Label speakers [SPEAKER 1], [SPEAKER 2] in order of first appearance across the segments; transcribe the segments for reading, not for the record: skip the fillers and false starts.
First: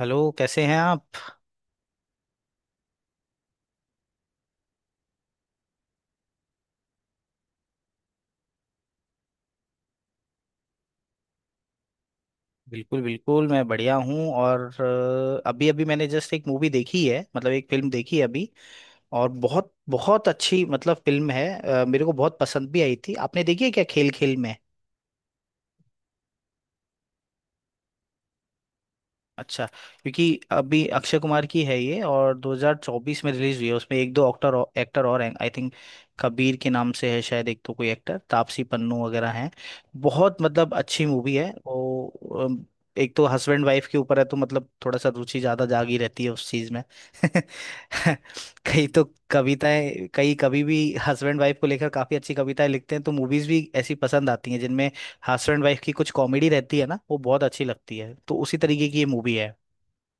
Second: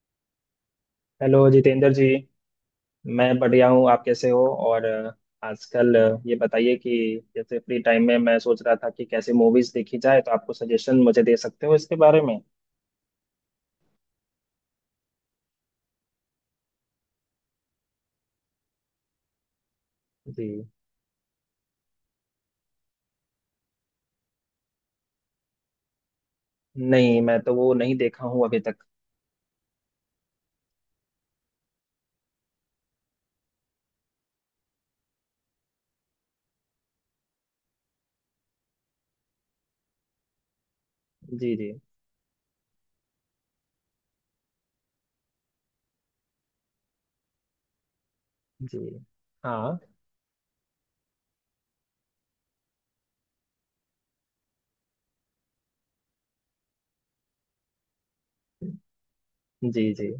[SPEAKER 1] Hello कैसे हैं आप?
[SPEAKER 2] हेलो जितेंद्र जी। मैं बढ़िया हूँ, आप कैसे हो? और आजकल ये बताइए कि जैसे फ्री टाइम में मैं सोच रहा था कि कैसे मूवीज देखी जाए, तो आपको सजेशन मुझे दे सकते हो इसके बारे में?
[SPEAKER 1] बिल्कुल बिल्कुल, मैं बढ़िया हूँ। और अभी अभी मैंने जस्ट एक मूवी देखी है, मतलब एक फिल्म देखी है अभी। और बहुत बहुत अच्छी
[SPEAKER 2] जी।
[SPEAKER 1] मतलब फिल्म है। मेरे को बहुत पसंद भी आई थी। आपने देखी है क्या, खेल खेल में?
[SPEAKER 2] नहीं, मैं तो वो नहीं देखा हूँ अभी तक।
[SPEAKER 1] अच्छा। क्योंकि अभी अक्षय कुमार की है ये, और 2024 में रिलीज हुई है। उसमें एक दो एक्टर और हैं, आई थिंक। कबीर के नाम से है शायद एक, तो कोई एक्टर तापसी पन्नू वगैरह हैं। बहुत मतलब अच्छी मूवी है
[SPEAKER 2] जी जी।
[SPEAKER 1] वो। अम, एक तो हस्बैंड वाइफ के ऊपर है, तो मतलब थोड़ा सा रुचि ज्यादा जागी रहती है उस चीज में।
[SPEAKER 2] जी
[SPEAKER 1] कई तो
[SPEAKER 2] हाँ।
[SPEAKER 1] कविताएं, कई कभी भी हस्बैंड वाइफ को लेकर काफी अच्छी कविताएं लिखते हैं, तो मूवीज भी ऐसी पसंद आती हैं जिनमें हस्बैंड वाइफ की कुछ कॉमेडी रहती है ना। वो बहुत अच्छी लगती है, तो उसी तरीके की ये मूवी है।
[SPEAKER 2] जी जी।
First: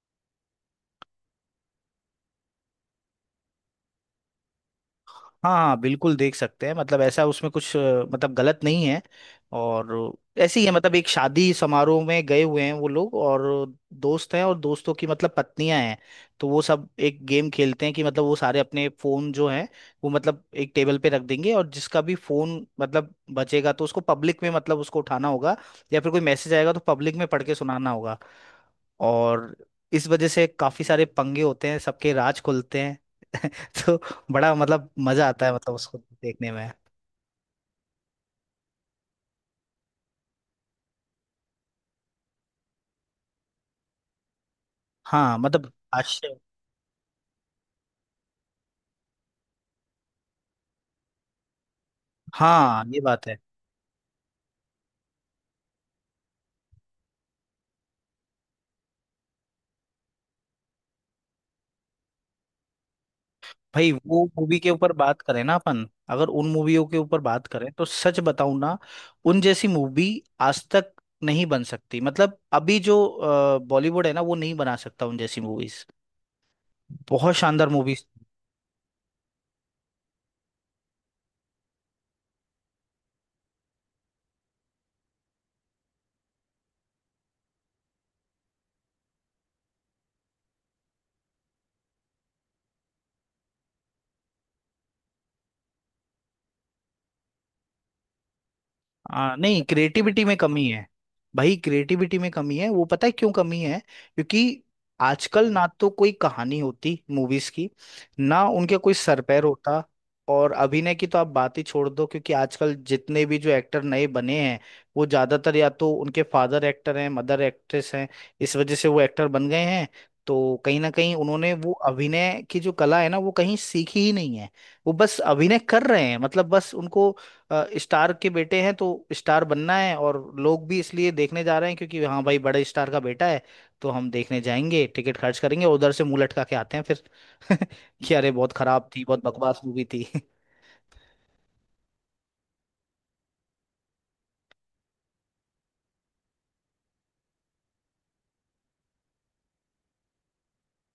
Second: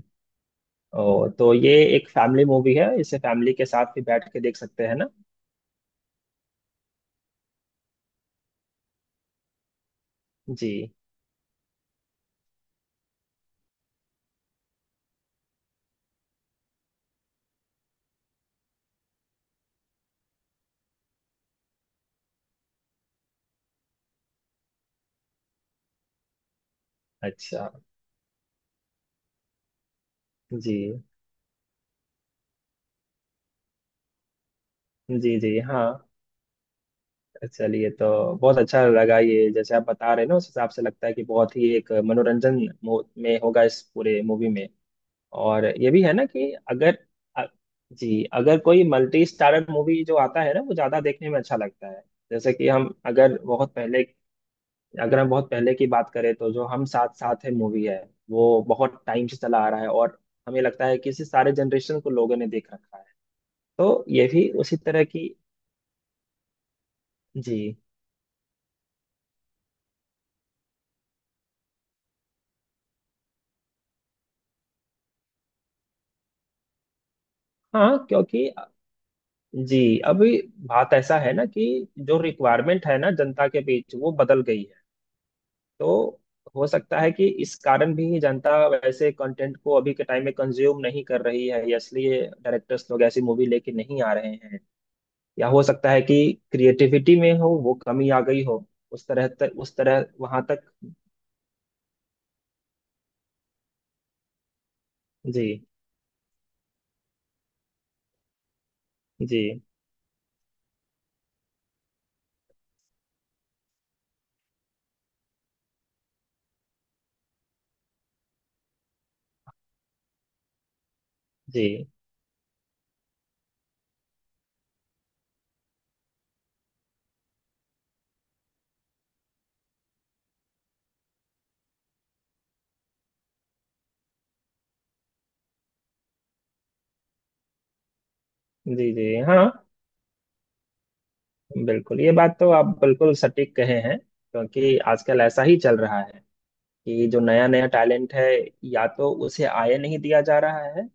[SPEAKER 2] ओ, तो ये एक फैमिली मूवी है, इसे फैमिली के साथ भी बैठ के देख सकते हैं ना?
[SPEAKER 1] हाँ हाँ, बिल्कुल देख सकते हैं, मतलब ऐसा उसमें कुछ मतलब गलत नहीं है। और ऐसे ही है,
[SPEAKER 2] जी।
[SPEAKER 1] मतलब एक शादी समारोह में गए हुए हैं वो लोग, और दोस्त हैं, और दोस्तों की मतलब पत्नियां हैं। तो वो सब एक गेम खेलते हैं कि मतलब वो सारे अपने फोन जो हैं वो मतलब एक टेबल पे रख देंगे, और जिसका भी फोन मतलब बचेगा तो उसको पब्लिक में, मतलब उसको उठाना होगा, या फिर कोई मैसेज आएगा तो पब्लिक में पढ़ के
[SPEAKER 2] अच्छा।
[SPEAKER 1] सुनाना होगा। और इस वजह से
[SPEAKER 2] जी
[SPEAKER 1] काफी सारे पंगे होते हैं, सबके राज खुलते हैं। तो बड़ा मतलब मजा
[SPEAKER 2] जी।
[SPEAKER 1] आता है,
[SPEAKER 2] जी
[SPEAKER 1] मतलब
[SPEAKER 2] हाँ।
[SPEAKER 1] उसको देखने में।
[SPEAKER 2] चलिए। तो बहुत अच्छा लगा, ये जैसे आप बता रहे हैं ना उस हिसाब से लगता है कि बहुत ही एक मनोरंजन में होगा इस पूरे मूवी में।
[SPEAKER 1] हाँ
[SPEAKER 2] और
[SPEAKER 1] मतलब
[SPEAKER 2] ये भी है ना
[SPEAKER 1] आश्चर्य।
[SPEAKER 2] कि अगर अ- जी, अगर कोई मल्टी स्टारर मूवी जो आता है ना वो ज्यादा देखने में अच्छा लगता है। जैसे कि
[SPEAKER 1] हाँ
[SPEAKER 2] हम
[SPEAKER 1] ये बात है।
[SPEAKER 2] अगर बहुत पहले अगर हम बहुत पहले की बात करें तो जो हम साथ साथ है मूवी है, वो बहुत टाइम से चला आ रहा है, और हमें लगता है कि इसे सारे जनरेशन को लोगों ने देख रखा है।
[SPEAKER 1] भाई
[SPEAKER 2] तो
[SPEAKER 1] वो
[SPEAKER 2] ये भी
[SPEAKER 1] मूवी के
[SPEAKER 2] उसी
[SPEAKER 1] ऊपर
[SPEAKER 2] तरह
[SPEAKER 1] बात
[SPEAKER 2] की।
[SPEAKER 1] करें ना, अपन अगर उन मूवियों के ऊपर बात करें,
[SPEAKER 2] जी
[SPEAKER 1] तो सच बताऊं ना, उन जैसी मूवी आज तक नहीं बन सकती। मतलब अभी जो बॉलीवुड है ना, वो नहीं बना सकता उन जैसी मूवीज। बहुत शानदार
[SPEAKER 2] हाँ
[SPEAKER 1] मूवीज।
[SPEAKER 2] क्योंकि जी अभी बात ऐसा है ना कि जो रिक्वायरमेंट है ना जनता के बीच, वो बदल गई है। तो हो सकता है कि इस कारण भी जनता वैसे कंटेंट को अभी के टाइम में कंज्यूम नहीं कर रही है, या इसलिए डायरेक्टर्स लोग ऐसी मूवी लेके नहीं आ रहे हैं, या हो सकता है कि क्रिएटिविटी में हो वो कमी आ गई हो उस तरह तक,
[SPEAKER 1] नहीं,
[SPEAKER 2] उस तरह
[SPEAKER 1] क्रिएटिविटी में
[SPEAKER 2] वहां
[SPEAKER 1] कमी है।
[SPEAKER 2] तक।
[SPEAKER 1] भाई क्रिएटिविटी में कमी है, वो पता है क्यों कमी है? क्योंकि
[SPEAKER 2] जी
[SPEAKER 1] आजकल ना तो कोई कहानी होती मूवीज की, ना उनके कोई सरपैर
[SPEAKER 2] जी।
[SPEAKER 1] होता। और अभिनय की तो आप बात ही छोड़ दो, क्योंकि आजकल जितने भी जो एक्टर नए बने हैं, वो ज्यादातर या तो उनके फादर एक्टर हैं, मदर एक्ट्रेस हैं। इस वजह से वो एक्टर बन गए हैं। तो कहीं ना कहीं उन्होंने
[SPEAKER 2] जी
[SPEAKER 1] वो अभिनय की जो कला है ना, वो कहीं सीखी ही नहीं है। वो बस अभिनय कर रहे हैं, मतलब बस उनको स्टार के बेटे हैं तो स्टार बनना है। और लोग भी इसलिए देखने जा रहे हैं क्योंकि हाँ भाई बड़े स्टार का बेटा है, तो हम देखने जाएंगे। टिकट खर्च करेंगे, उधर से मुंह लटका के आते हैं फिर कि अरे बहुत खराब
[SPEAKER 2] जी।
[SPEAKER 1] थी,
[SPEAKER 2] जी
[SPEAKER 1] बहुत
[SPEAKER 2] हाँ
[SPEAKER 1] बकवास मूवी थी।
[SPEAKER 2] बिल्कुल। ये बात तो आप बिल्कुल सटीक कहे हैं, क्योंकि आजकल ऐसा ही चल रहा है कि जो नया नया टैलेंट है या तो उसे आए नहीं दिया जा रहा है,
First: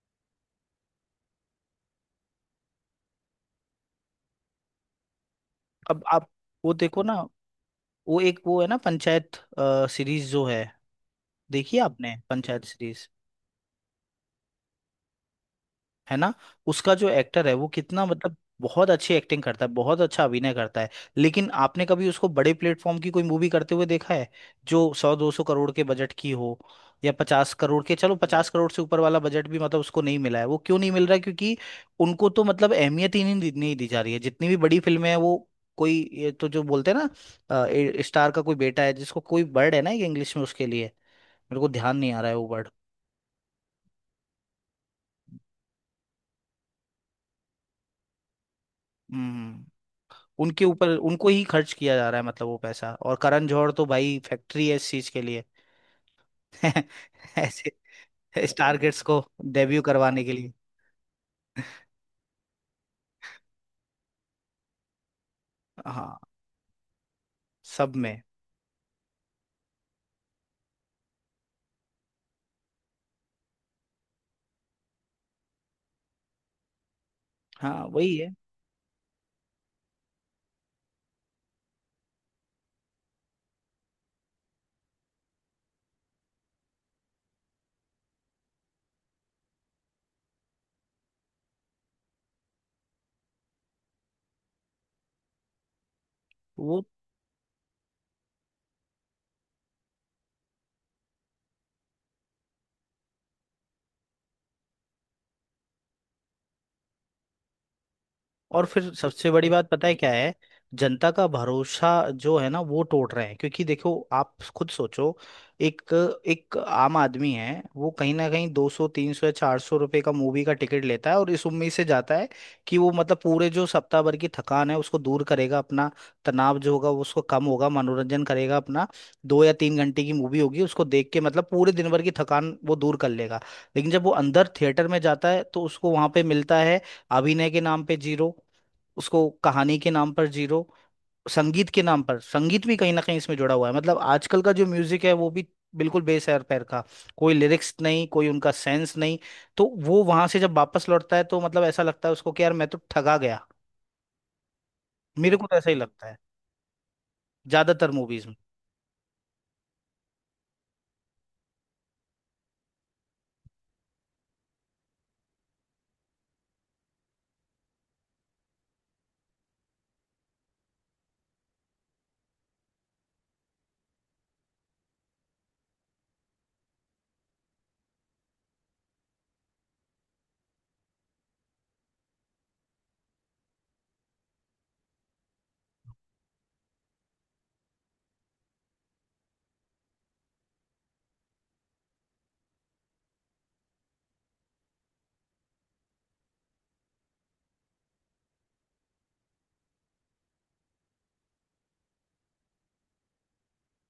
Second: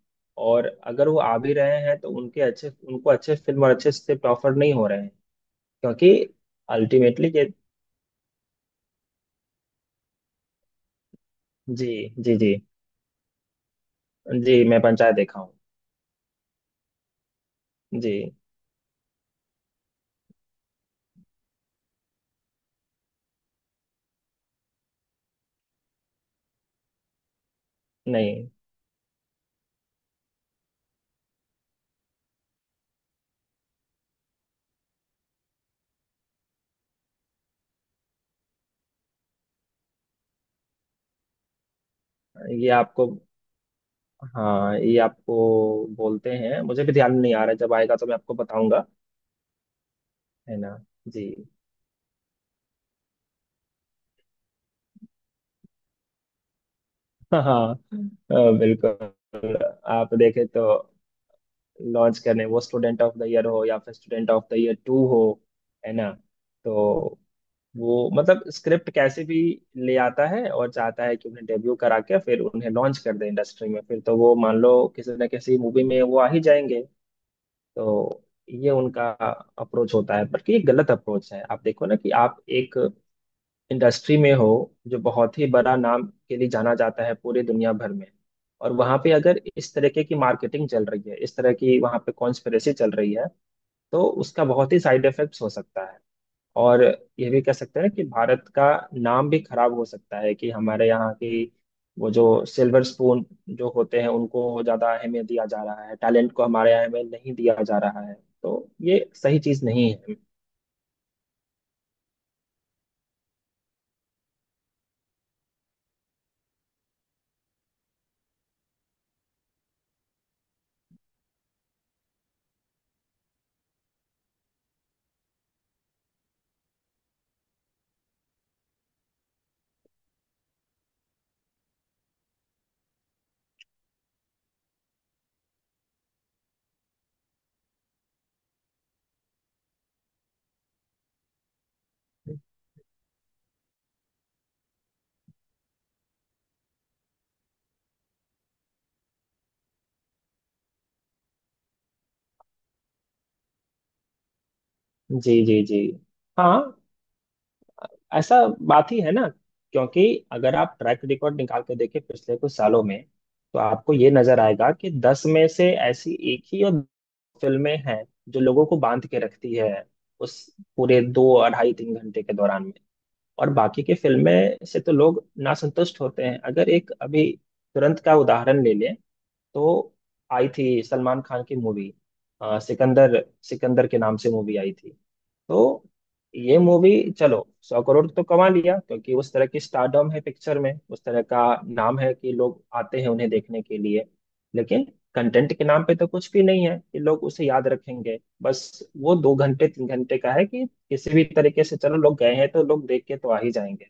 [SPEAKER 2] और अगर वो आ भी रहे हैं तो उनके अच्छे उनको अच्छे फिल्म और अच्छे स्क्रिप्ट ऑफर नहीं हो रहे हैं,
[SPEAKER 1] अब
[SPEAKER 2] क्योंकि
[SPEAKER 1] आप वो देखो ना,
[SPEAKER 2] अल्टीमेटली ये।
[SPEAKER 1] वो एक वो है ना, पंचायत सीरीज जो है। देखिए
[SPEAKER 2] जी
[SPEAKER 1] आपने
[SPEAKER 2] जी। जी
[SPEAKER 1] पंचायत सीरीज,
[SPEAKER 2] जी मैं पंचायत देखा हूँ।
[SPEAKER 1] है ना, उसका जो एक्टर है वो कितना
[SPEAKER 2] जी
[SPEAKER 1] मतलब बहुत अच्छी एक्टिंग करता है, बहुत अच्छा अभिनय करता है। लेकिन आपने कभी उसको बड़े प्लेटफॉर्म की कोई मूवी करते हुए देखा है, जो सौ दो सौ करोड़ के बजट की हो, या पचास करोड़ के, चलो
[SPEAKER 2] नहीं।
[SPEAKER 1] पचास करोड़ से ऊपर वाला बजट भी मतलब उसको नहीं मिला है। वो क्यों नहीं मिल रहा है? क्योंकि उनको तो मतलब अहमियत ही नहीं नहीं दी जा रही है। जितनी भी बड़ी फिल्में हैं वो कोई ये तो जो बोलते हैं ना, स्टार का कोई बेटा है, जिसको कोई वर्ड है ना एक इंग्लिश में उसके लिए, मेरे को ध्यान नहीं आ रहा है वो वर्ड।
[SPEAKER 2] ये आपको हाँ, ये आपको बोलते हैं, मुझे भी ध्यान नहीं आ रहा है। जब आएगा तो मैं आपको बताऊंगा।
[SPEAKER 1] हम्म।
[SPEAKER 2] है
[SPEAKER 1] उनके
[SPEAKER 2] ना?
[SPEAKER 1] ऊपर
[SPEAKER 2] जी।
[SPEAKER 1] उनको ही खर्च किया जा रहा है, मतलब वो पैसा। और करण जौहर तो भाई फैक्ट्री है इस चीज के लिए।
[SPEAKER 2] हाँ
[SPEAKER 1] ऐसे
[SPEAKER 2] हाँ
[SPEAKER 1] स्टारगेट्स को
[SPEAKER 2] बिल्कुल।
[SPEAKER 1] डेब्यू
[SPEAKER 2] आप
[SPEAKER 1] करवाने के
[SPEAKER 2] देखे
[SPEAKER 1] लिए।
[SPEAKER 2] तो लॉन्च करने वो स्टूडेंट ऑफ द ईयर हो या फिर student of the year two हो, है ना?
[SPEAKER 1] हाँ
[SPEAKER 2] तो
[SPEAKER 1] सब
[SPEAKER 2] वो
[SPEAKER 1] में।
[SPEAKER 2] मतलब स्क्रिप्ट कैसे भी ले आता है और चाहता है कि उन्हें डेब्यू करा के फिर उन्हें लॉन्च कर दे इंडस्ट्री में, फिर तो वो मान लो किसी न किसी मूवी में वो आ ही जाएंगे।
[SPEAKER 1] हाँ वही
[SPEAKER 2] तो
[SPEAKER 1] है
[SPEAKER 2] ये उनका अप्रोच होता है, बल्कि ये गलत अप्रोच है। आप देखो ना कि आप एक इंडस्ट्री में हो जो बहुत ही बड़ा नाम के लिए जाना जाता है पूरी दुनिया भर में, और वहां पे अगर इस तरीके की मार्केटिंग चल रही है, इस तरह की वहां पे कॉन्स्पिरेसी चल रही है, तो उसका बहुत ही साइड इफेक्ट्स हो सकता है।
[SPEAKER 1] वो।
[SPEAKER 2] और ये भी कह सकते हैं कि भारत का नाम भी खराब हो सकता है कि हमारे यहाँ की वो जो सिल्वर स्पून जो होते हैं उनको ज्यादा अहमियत दिया जा रहा है, टैलेंट को हमारे यहाँ में नहीं दिया जा रहा है,
[SPEAKER 1] और
[SPEAKER 2] तो
[SPEAKER 1] फिर
[SPEAKER 2] ये
[SPEAKER 1] सबसे
[SPEAKER 2] सही
[SPEAKER 1] बड़ी
[SPEAKER 2] चीज
[SPEAKER 1] बात पता
[SPEAKER 2] नहीं
[SPEAKER 1] है क्या
[SPEAKER 2] है।
[SPEAKER 1] है? जनता का भरोसा जो है ना वो टूट रहे हैं। क्योंकि देखो आप खुद सोचो, एक एक आम आदमी है, वो कहीं ना कहीं 200 300 या ₹400 का मूवी का टिकट लेता है, और इस उम्मीद से जाता है कि वो मतलब पूरे जो सप्ताह भर की थकान है उसको दूर करेगा अपना, तनाव जो होगा वो उसको कम होगा, मनोरंजन करेगा अपना, दो या तीन घंटे की मूवी होगी उसको देख के मतलब पूरे दिन भर की थकान वो दूर कर लेगा। लेकिन जब वो अंदर थिएटर में जाता है, तो उसको वहां पे मिलता है अभिनय के नाम पे जीरो, उसको कहानी के नाम पर जीरो, संगीत के नाम पर, संगीत भी कहीं ना कहीं इसमें जुड़ा हुआ है, मतलब आजकल का जो म्यूजिक है वो भी बिल्कुल बेसैर पैर का, कोई लिरिक्स नहीं, कोई उनका सेंस नहीं। तो वो वहां से जब वापस लौटता है, तो मतलब ऐसा लगता है उसको कि यार मैं तो ठगा गया।
[SPEAKER 2] जी
[SPEAKER 1] मेरे को तो
[SPEAKER 2] जी।
[SPEAKER 1] ऐसा ही
[SPEAKER 2] जी
[SPEAKER 1] लगता है
[SPEAKER 2] हाँ
[SPEAKER 1] ज्यादातर मूवीज में।
[SPEAKER 2] ऐसा बात ही है ना, क्योंकि अगर आप ट्रैक रिकॉर्ड निकाल के देखें पिछले कुछ सालों में तो आपको ये नजर आएगा कि दस में से ऐसी एक ही और दो फिल्में हैं जो लोगों को बांध के रखती है उस पूरे दो अढ़ाई तीन घंटे के दौरान में, और बाकी की फिल्में से तो लोग नासंतुष्ट होते हैं। अगर एक अभी तुरंत का उदाहरण ले लें, तो आई थी सलमान खान की मूवी सिकंदर सिकंदर के नाम से मूवी आई थी। तो ये मूवी चलो 100 करोड़ तो कमा लिया क्योंकि उस तरह की स्टारडम है पिक्चर में, उस तरह का नाम है कि लोग आते हैं उन्हें देखने के लिए, लेकिन कंटेंट के नाम पे तो कुछ भी नहीं है कि लोग उसे याद रखेंगे। बस वो दो घंटे तीन घंटे का है कि किसी भी तरीके से चलो लोग गए हैं तो लोग देख के तो आ ही जाएंगे,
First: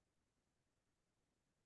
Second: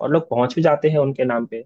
[SPEAKER 2] और लोग पहुंच भी जाते हैं उनके नाम पे।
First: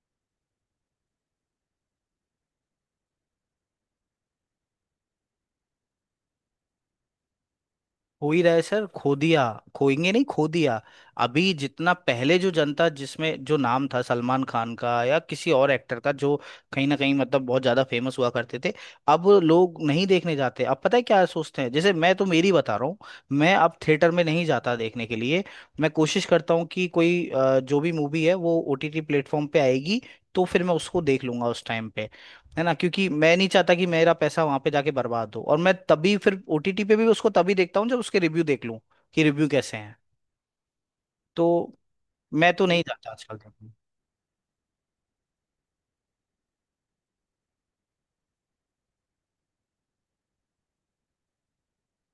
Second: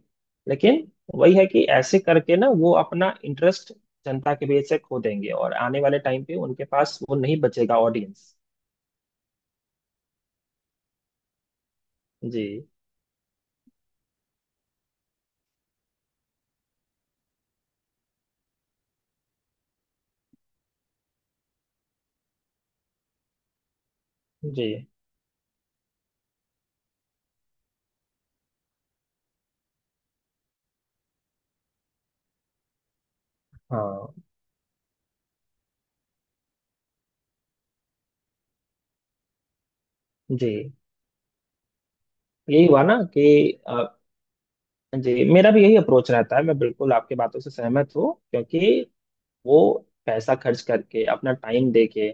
[SPEAKER 2] लेकिन वही है कि ऐसे करके ना वो अपना इंटरेस्ट जनता के बीच से खो देंगे, और आने वाले टाइम पे उनके पास वो नहीं बचेगा
[SPEAKER 1] हो
[SPEAKER 2] ऑडियंस।
[SPEAKER 1] ही रहा है सर, खो दिया, खोएंगे नहीं, खो दिया। अभी जितना पहले जो
[SPEAKER 2] जी
[SPEAKER 1] जनता जिसमें जो नाम था सलमान खान का या किसी और एक्टर का, जो कहीं ना कहीं मतलब बहुत ज्यादा फेमस हुआ करते थे, अब लोग नहीं देखने जाते। अब पता है क्या सोचते हैं? जैसे मैं तो मेरी बता रहा हूँ, मैं अब थिएटर में नहीं
[SPEAKER 2] जी
[SPEAKER 1] जाता देखने के लिए। मैं कोशिश करता हूँ कि कोई जो भी मूवी है वो ओटीटी प्लेटफॉर्म पे आएगी, तो फिर मैं उसको देख लूंगा उस टाइम पे। है ना, क्योंकि मैं नहीं चाहता कि मेरा
[SPEAKER 2] हाँ।
[SPEAKER 1] पैसा वहां पे जाके बर्बाद हो। और मैं तभी फिर ओटीटी पे भी उसको तभी देखता हूँ जब उसके रिव्यू देख लूँ कि रिव्यू कैसे हैं।
[SPEAKER 2] जी
[SPEAKER 1] तो मैं तो
[SPEAKER 2] यही हुआ
[SPEAKER 1] नहीं
[SPEAKER 2] ना
[SPEAKER 1] जाता
[SPEAKER 2] कि
[SPEAKER 1] आजकल देखने।
[SPEAKER 2] अ, जी, मेरा भी यही अप्रोच रहता है। मैं बिल्कुल आपकी बातों से सहमत हूँ, क्योंकि वो पैसा खर्च करके अपना टाइम देके,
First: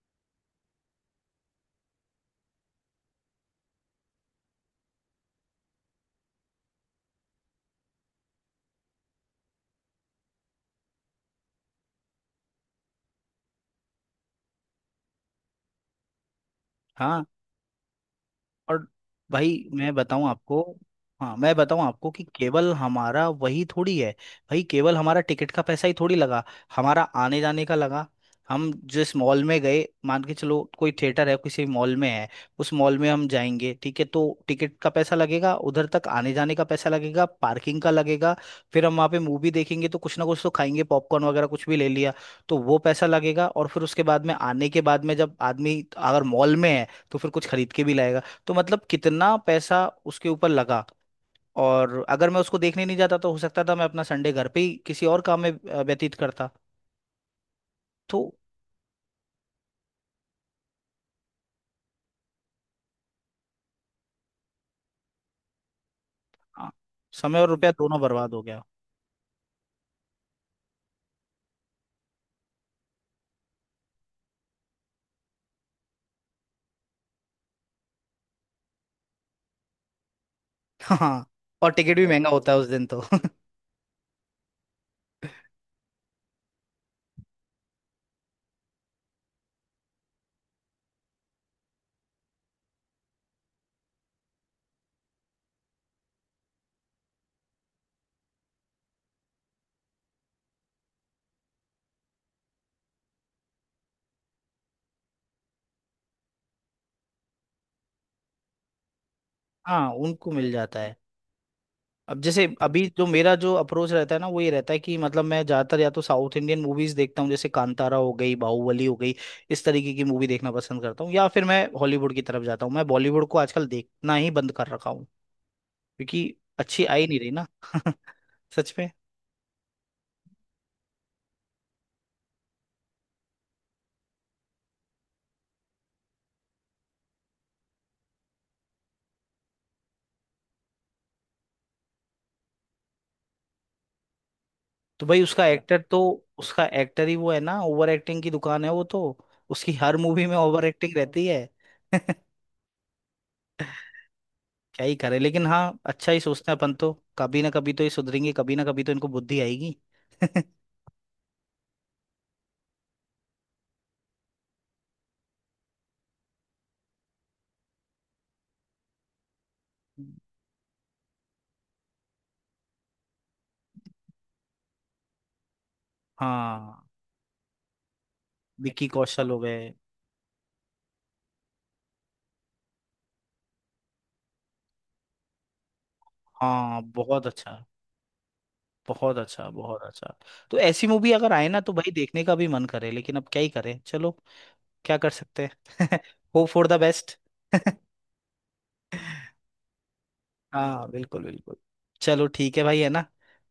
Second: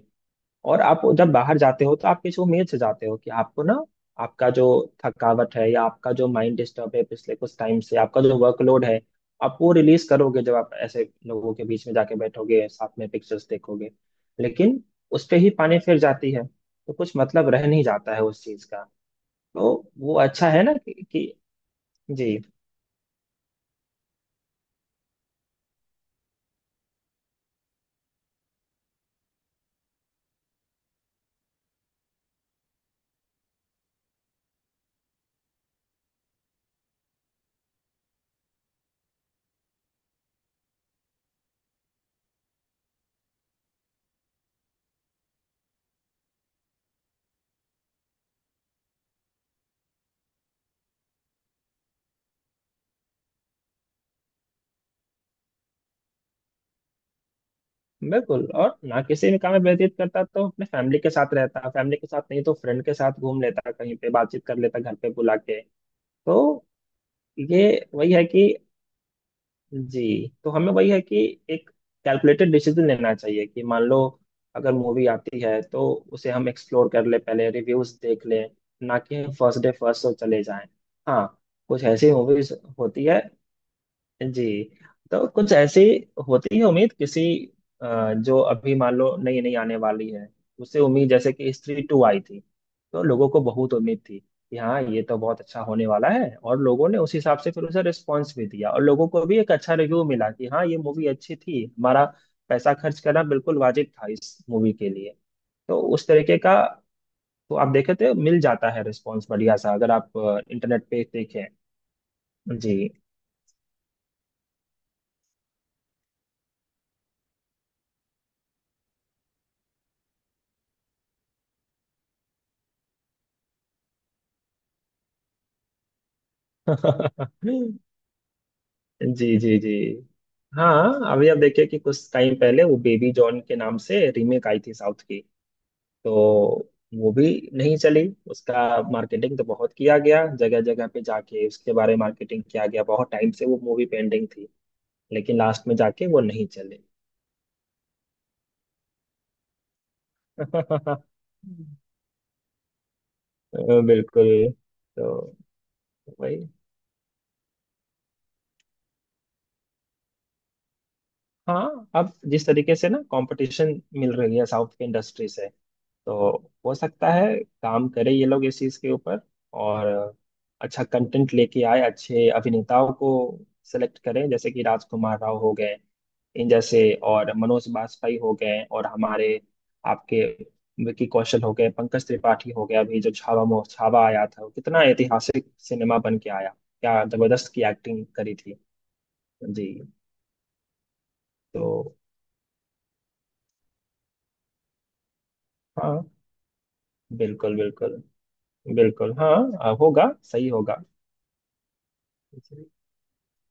[SPEAKER 2] और आप जब बाहर जाते हो तो आप किसी उम्मीद से जाते हो कि आपको ना आपका जो थकावट है या आपका जो माइंड डिस्टर्ब है पिछले कुछ टाइम से, आपका जो वर्कलोड है, आप वो रिलीज करोगे जब आप ऐसे लोगों के बीच में जाके बैठोगे साथ में पिक्चर्स देखोगे। लेकिन उस पे ही पानी फिर जाती है, तो कुछ
[SPEAKER 1] हाँ
[SPEAKER 2] मतलब रह नहीं जाता है उस चीज का।
[SPEAKER 1] और भाई
[SPEAKER 2] तो
[SPEAKER 1] मैं
[SPEAKER 2] वो
[SPEAKER 1] बताऊं
[SPEAKER 2] अच्छा
[SPEAKER 1] आपको।
[SPEAKER 2] है ना कि।
[SPEAKER 1] हाँ मैं बताऊं आपको, कि
[SPEAKER 2] जी
[SPEAKER 1] केवल हमारा वही थोड़ी है। भाई केवल हमारा टिकट का पैसा ही थोड़ी लगा, हमारा आने जाने का लगा। हम जिस मॉल में गए, मान के चलो कोई थिएटर है किसी मॉल में है, उस मॉल में हम जाएंगे, ठीक है, तो टिकट का पैसा लगेगा, उधर तक आने जाने का पैसा लगेगा, पार्किंग का लगेगा। फिर हम वहाँ पे मूवी देखेंगे तो कुछ ना कुछ तो खाएंगे, पॉपकॉर्न वगैरह कुछ भी ले लिया, तो वो पैसा लगेगा। और फिर उसके बाद में आने के बाद में जब आदमी अगर मॉल में है तो फिर कुछ खरीद के भी लाएगा। तो मतलब कितना पैसा उसके ऊपर लगा। और अगर मैं उसको देखने नहीं जाता तो हो सकता था मैं अपना संडे घर पे ही किसी और काम में व्यतीत करता। तो
[SPEAKER 2] बिल्कुल। और ना किसी भी काम में व्यतीत करता तो अपने फैमिली के साथ रहता, फैमिली के साथ नहीं तो फ्रेंड के साथ घूम लेता, कहीं पे बातचीत कर लेता, घर पे बुला के। तो
[SPEAKER 1] हाँ, समय और
[SPEAKER 2] ये
[SPEAKER 1] रुपया दोनों
[SPEAKER 2] वही है
[SPEAKER 1] बर्बाद हो
[SPEAKER 2] कि
[SPEAKER 1] गया।
[SPEAKER 2] जी, तो हमें वही है कि एक कैलकुलेटेड डिसीजन लेना चाहिए कि मान लो अगर मूवी आती है तो उसे हम एक्सप्लोर कर ले, पहले रिव्यूज देख लें, ना कि फर्स्ट डे फर्स्ट शो चले जाएं। हाँ।
[SPEAKER 1] हाँ और
[SPEAKER 2] कुछ
[SPEAKER 1] टिकट भी
[SPEAKER 2] ऐसी
[SPEAKER 1] महंगा होता
[SPEAKER 2] मूवीज
[SPEAKER 1] है उस दिन तो।
[SPEAKER 2] होती है। जी। तो कुछ ऐसी होती है उम्मीद किसी, जो अभी मान लो नई नई आने वाली है, उससे उम्मीद, जैसे कि स्त्री टू आई थी, तो लोगों को बहुत उम्मीद थी कि हाँ ये तो बहुत अच्छा होने वाला है, और लोगों ने उस हिसाब से फिर उसे रिस्पॉन्स भी दिया, और लोगों को भी एक अच्छा रिव्यू मिला कि हाँ ये मूवी अच्छी थी, हमारा पैसा खर्च करना बिल्कुल वाजिब था इस मूवी के लिए। तो उस तरीके का। तो आप देखे तो मिल जाता है रिस्पॉन्स बढ़िया सा
[SPEAKER 1] हाँ
[SPEAKER 2] अगर आप
[SPEAKER 1] उनको मिल जाता
[SPEAKER 2] इंटरनेट
[SPEAKER 1] है।
[SPEAKER 2] पे देखें।
[SPEAKER 1] अब जैसे
[SPEAKER 2] जी।
[SPEAKER 1] अभी जो मेरा जो अप्रोच रहता है ना वो ये रहता है, कि मतलब मैं ज्यादातर या तो साउथ इंडियन मूवीज देखता हूँ, जैसे कांतारा हो गई, बाहुबली हो गई, इस तरीके की मूवी देखना पसंद करता हूँ, या फिर मैं हॉलीवुड की तरफ जाता हूँ। मैं बॉलीवुड को आजकल देखना ही बंद कर रखा हूँ क्योंकि अच्छी आ ही नहीं रही ना। सच में।
[SPEAKER 2] जी जी। जी हाँ। अभी आप देखिए कि कुछ टाइम पहले वो बेबी जॉन के नाम से रीमेक आई थी साउथ की, तो वो भी नहीं चली। उसका मार्केटिंग तो बहुत किया गया, जगह जगह पे जाके उसके बारे में मार्केटिंग किया गया, बहुत टाइम से वो मूवी पेंडिंग थी,
[SPEAKER 1] तो भाई
[SPEAKER 2] लेकिन
[SPEAKER 1] उसका
[SPEAKER 2] लास्ट में
[SPEAKER 1] एक्टर तो,
[SPEAKER 2] जाके वो नहीं
[SPEAKER 1] उसका
[SPEAKER 2] चले।
[SPEAKER 1] एक्टर ही वो है ना, ओवर एक्टिंग की दुकान है वो तो, उसकी हर मूवी में ओवर एक्टिंग रहती है।
[SPEAKER 2] बिल्कुल।
[SPEAKER 1] क्या ही
[SPEAKER 2] तो
[SPEAKER 1] करे, लेकिन हाँ अच्छा ही
[SPEAKER 2] वही।
[SPEAKER 1] सोचते हैं अपन तो। कभी ना कभी तो ये सुधरेंगे, कभी ना कभी तो इनको बुद्धि आएगी।
[SPEAKER 2] हाँ, अब जिस तरीके से ना कंपटीशन मिल रही है साउथ की इंडस्ट्री से, तो हो सकता है काम करे ये लोग इस चीज के ऊपर, और अच्छा कंटेंट लेके आए, अच्छे अभिनेताओं को सेलेक्ट करें, जैसे कि राजकुमार राव हो गए, इन
[SPEAKER 1] हाँ
[SPEAKER 2] जैसे और मनोज बाजपेयी हो गए, और
[SPEAKER 1] विक्की कौशल
[SPEAKER 2] हमारे
[SPEAKER 1] हो गए।
[SPEAKER 2] आपके विकी कौशल हो गए, पंकज त्रिपाठी हो गए। अभी जो छावा मो छावा आया था, वो कितना ऐतिहासिक सिनेमा बन के आया,
[SPEAKER 1] हाँ
[SPEAKER 2] क्या
[SPEAKER 1] बहुत
[SPEAKER 2] जबरदस्त की
[SPEAKER 1] अच्छा,
[SPEAKER 2] एक्टिंग करी थी।
[SPEAKER 1] बहुत अच्छा,
[SPEAKER 2] जी।
[SPEAKER 1] बहुत अच्छा। तो ऐसी मूवी अगर आए ना तो भाई
[SPEAKER 2] तो
[SPEAKER 1] देखने का भी मन करे, लेकिन अब क्या ही करें, चलो क्या कर सकते हैं।
[SPEAKER 2] हाँ
[SPEAKER 1] होप फॉर द बेस्ट।
[SPEAKER 2] बिल्कुल। बिल्कुल बिल्कुल हाँ, होगा, सही होगा।
[SPEAKER 1] हाँ बिल्कुल बिल्कुल। चलो ठीक है भाई, है ना,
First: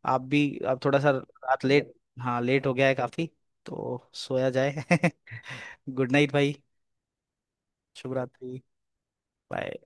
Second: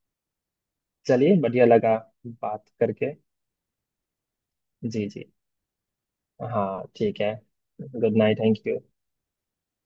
[SPEAKER 1] आप भी अब थोड़ा सा
[SPEAKER 2] चलिए,
[SPEAKER 1] रात
[SPEAKER 2] बढ़िया
[SPEAKER 1] लेट,
[SPEAKER 2] लगा
[SPEAKER 1] हाँ
[SPEAKER 2] बात
[SPEAKER 1] लेट हो गया है
[SPEAKER 2] करके।
[SPEAKER 1] काफी, तो सोया जाए।
[SPEAKER 2] जी जी
[SPEAKER 1] गुड नाइट भाई।
[SPEAKER 2] हाँ ठीक है।
[SPEAKER 1] शुभ
[SPEAKER 2] गुड नाइट।
[SPEAKER 1] रात्रि।
[SPEAKER 2] Thank you.
[SPEAKER 1] बाय।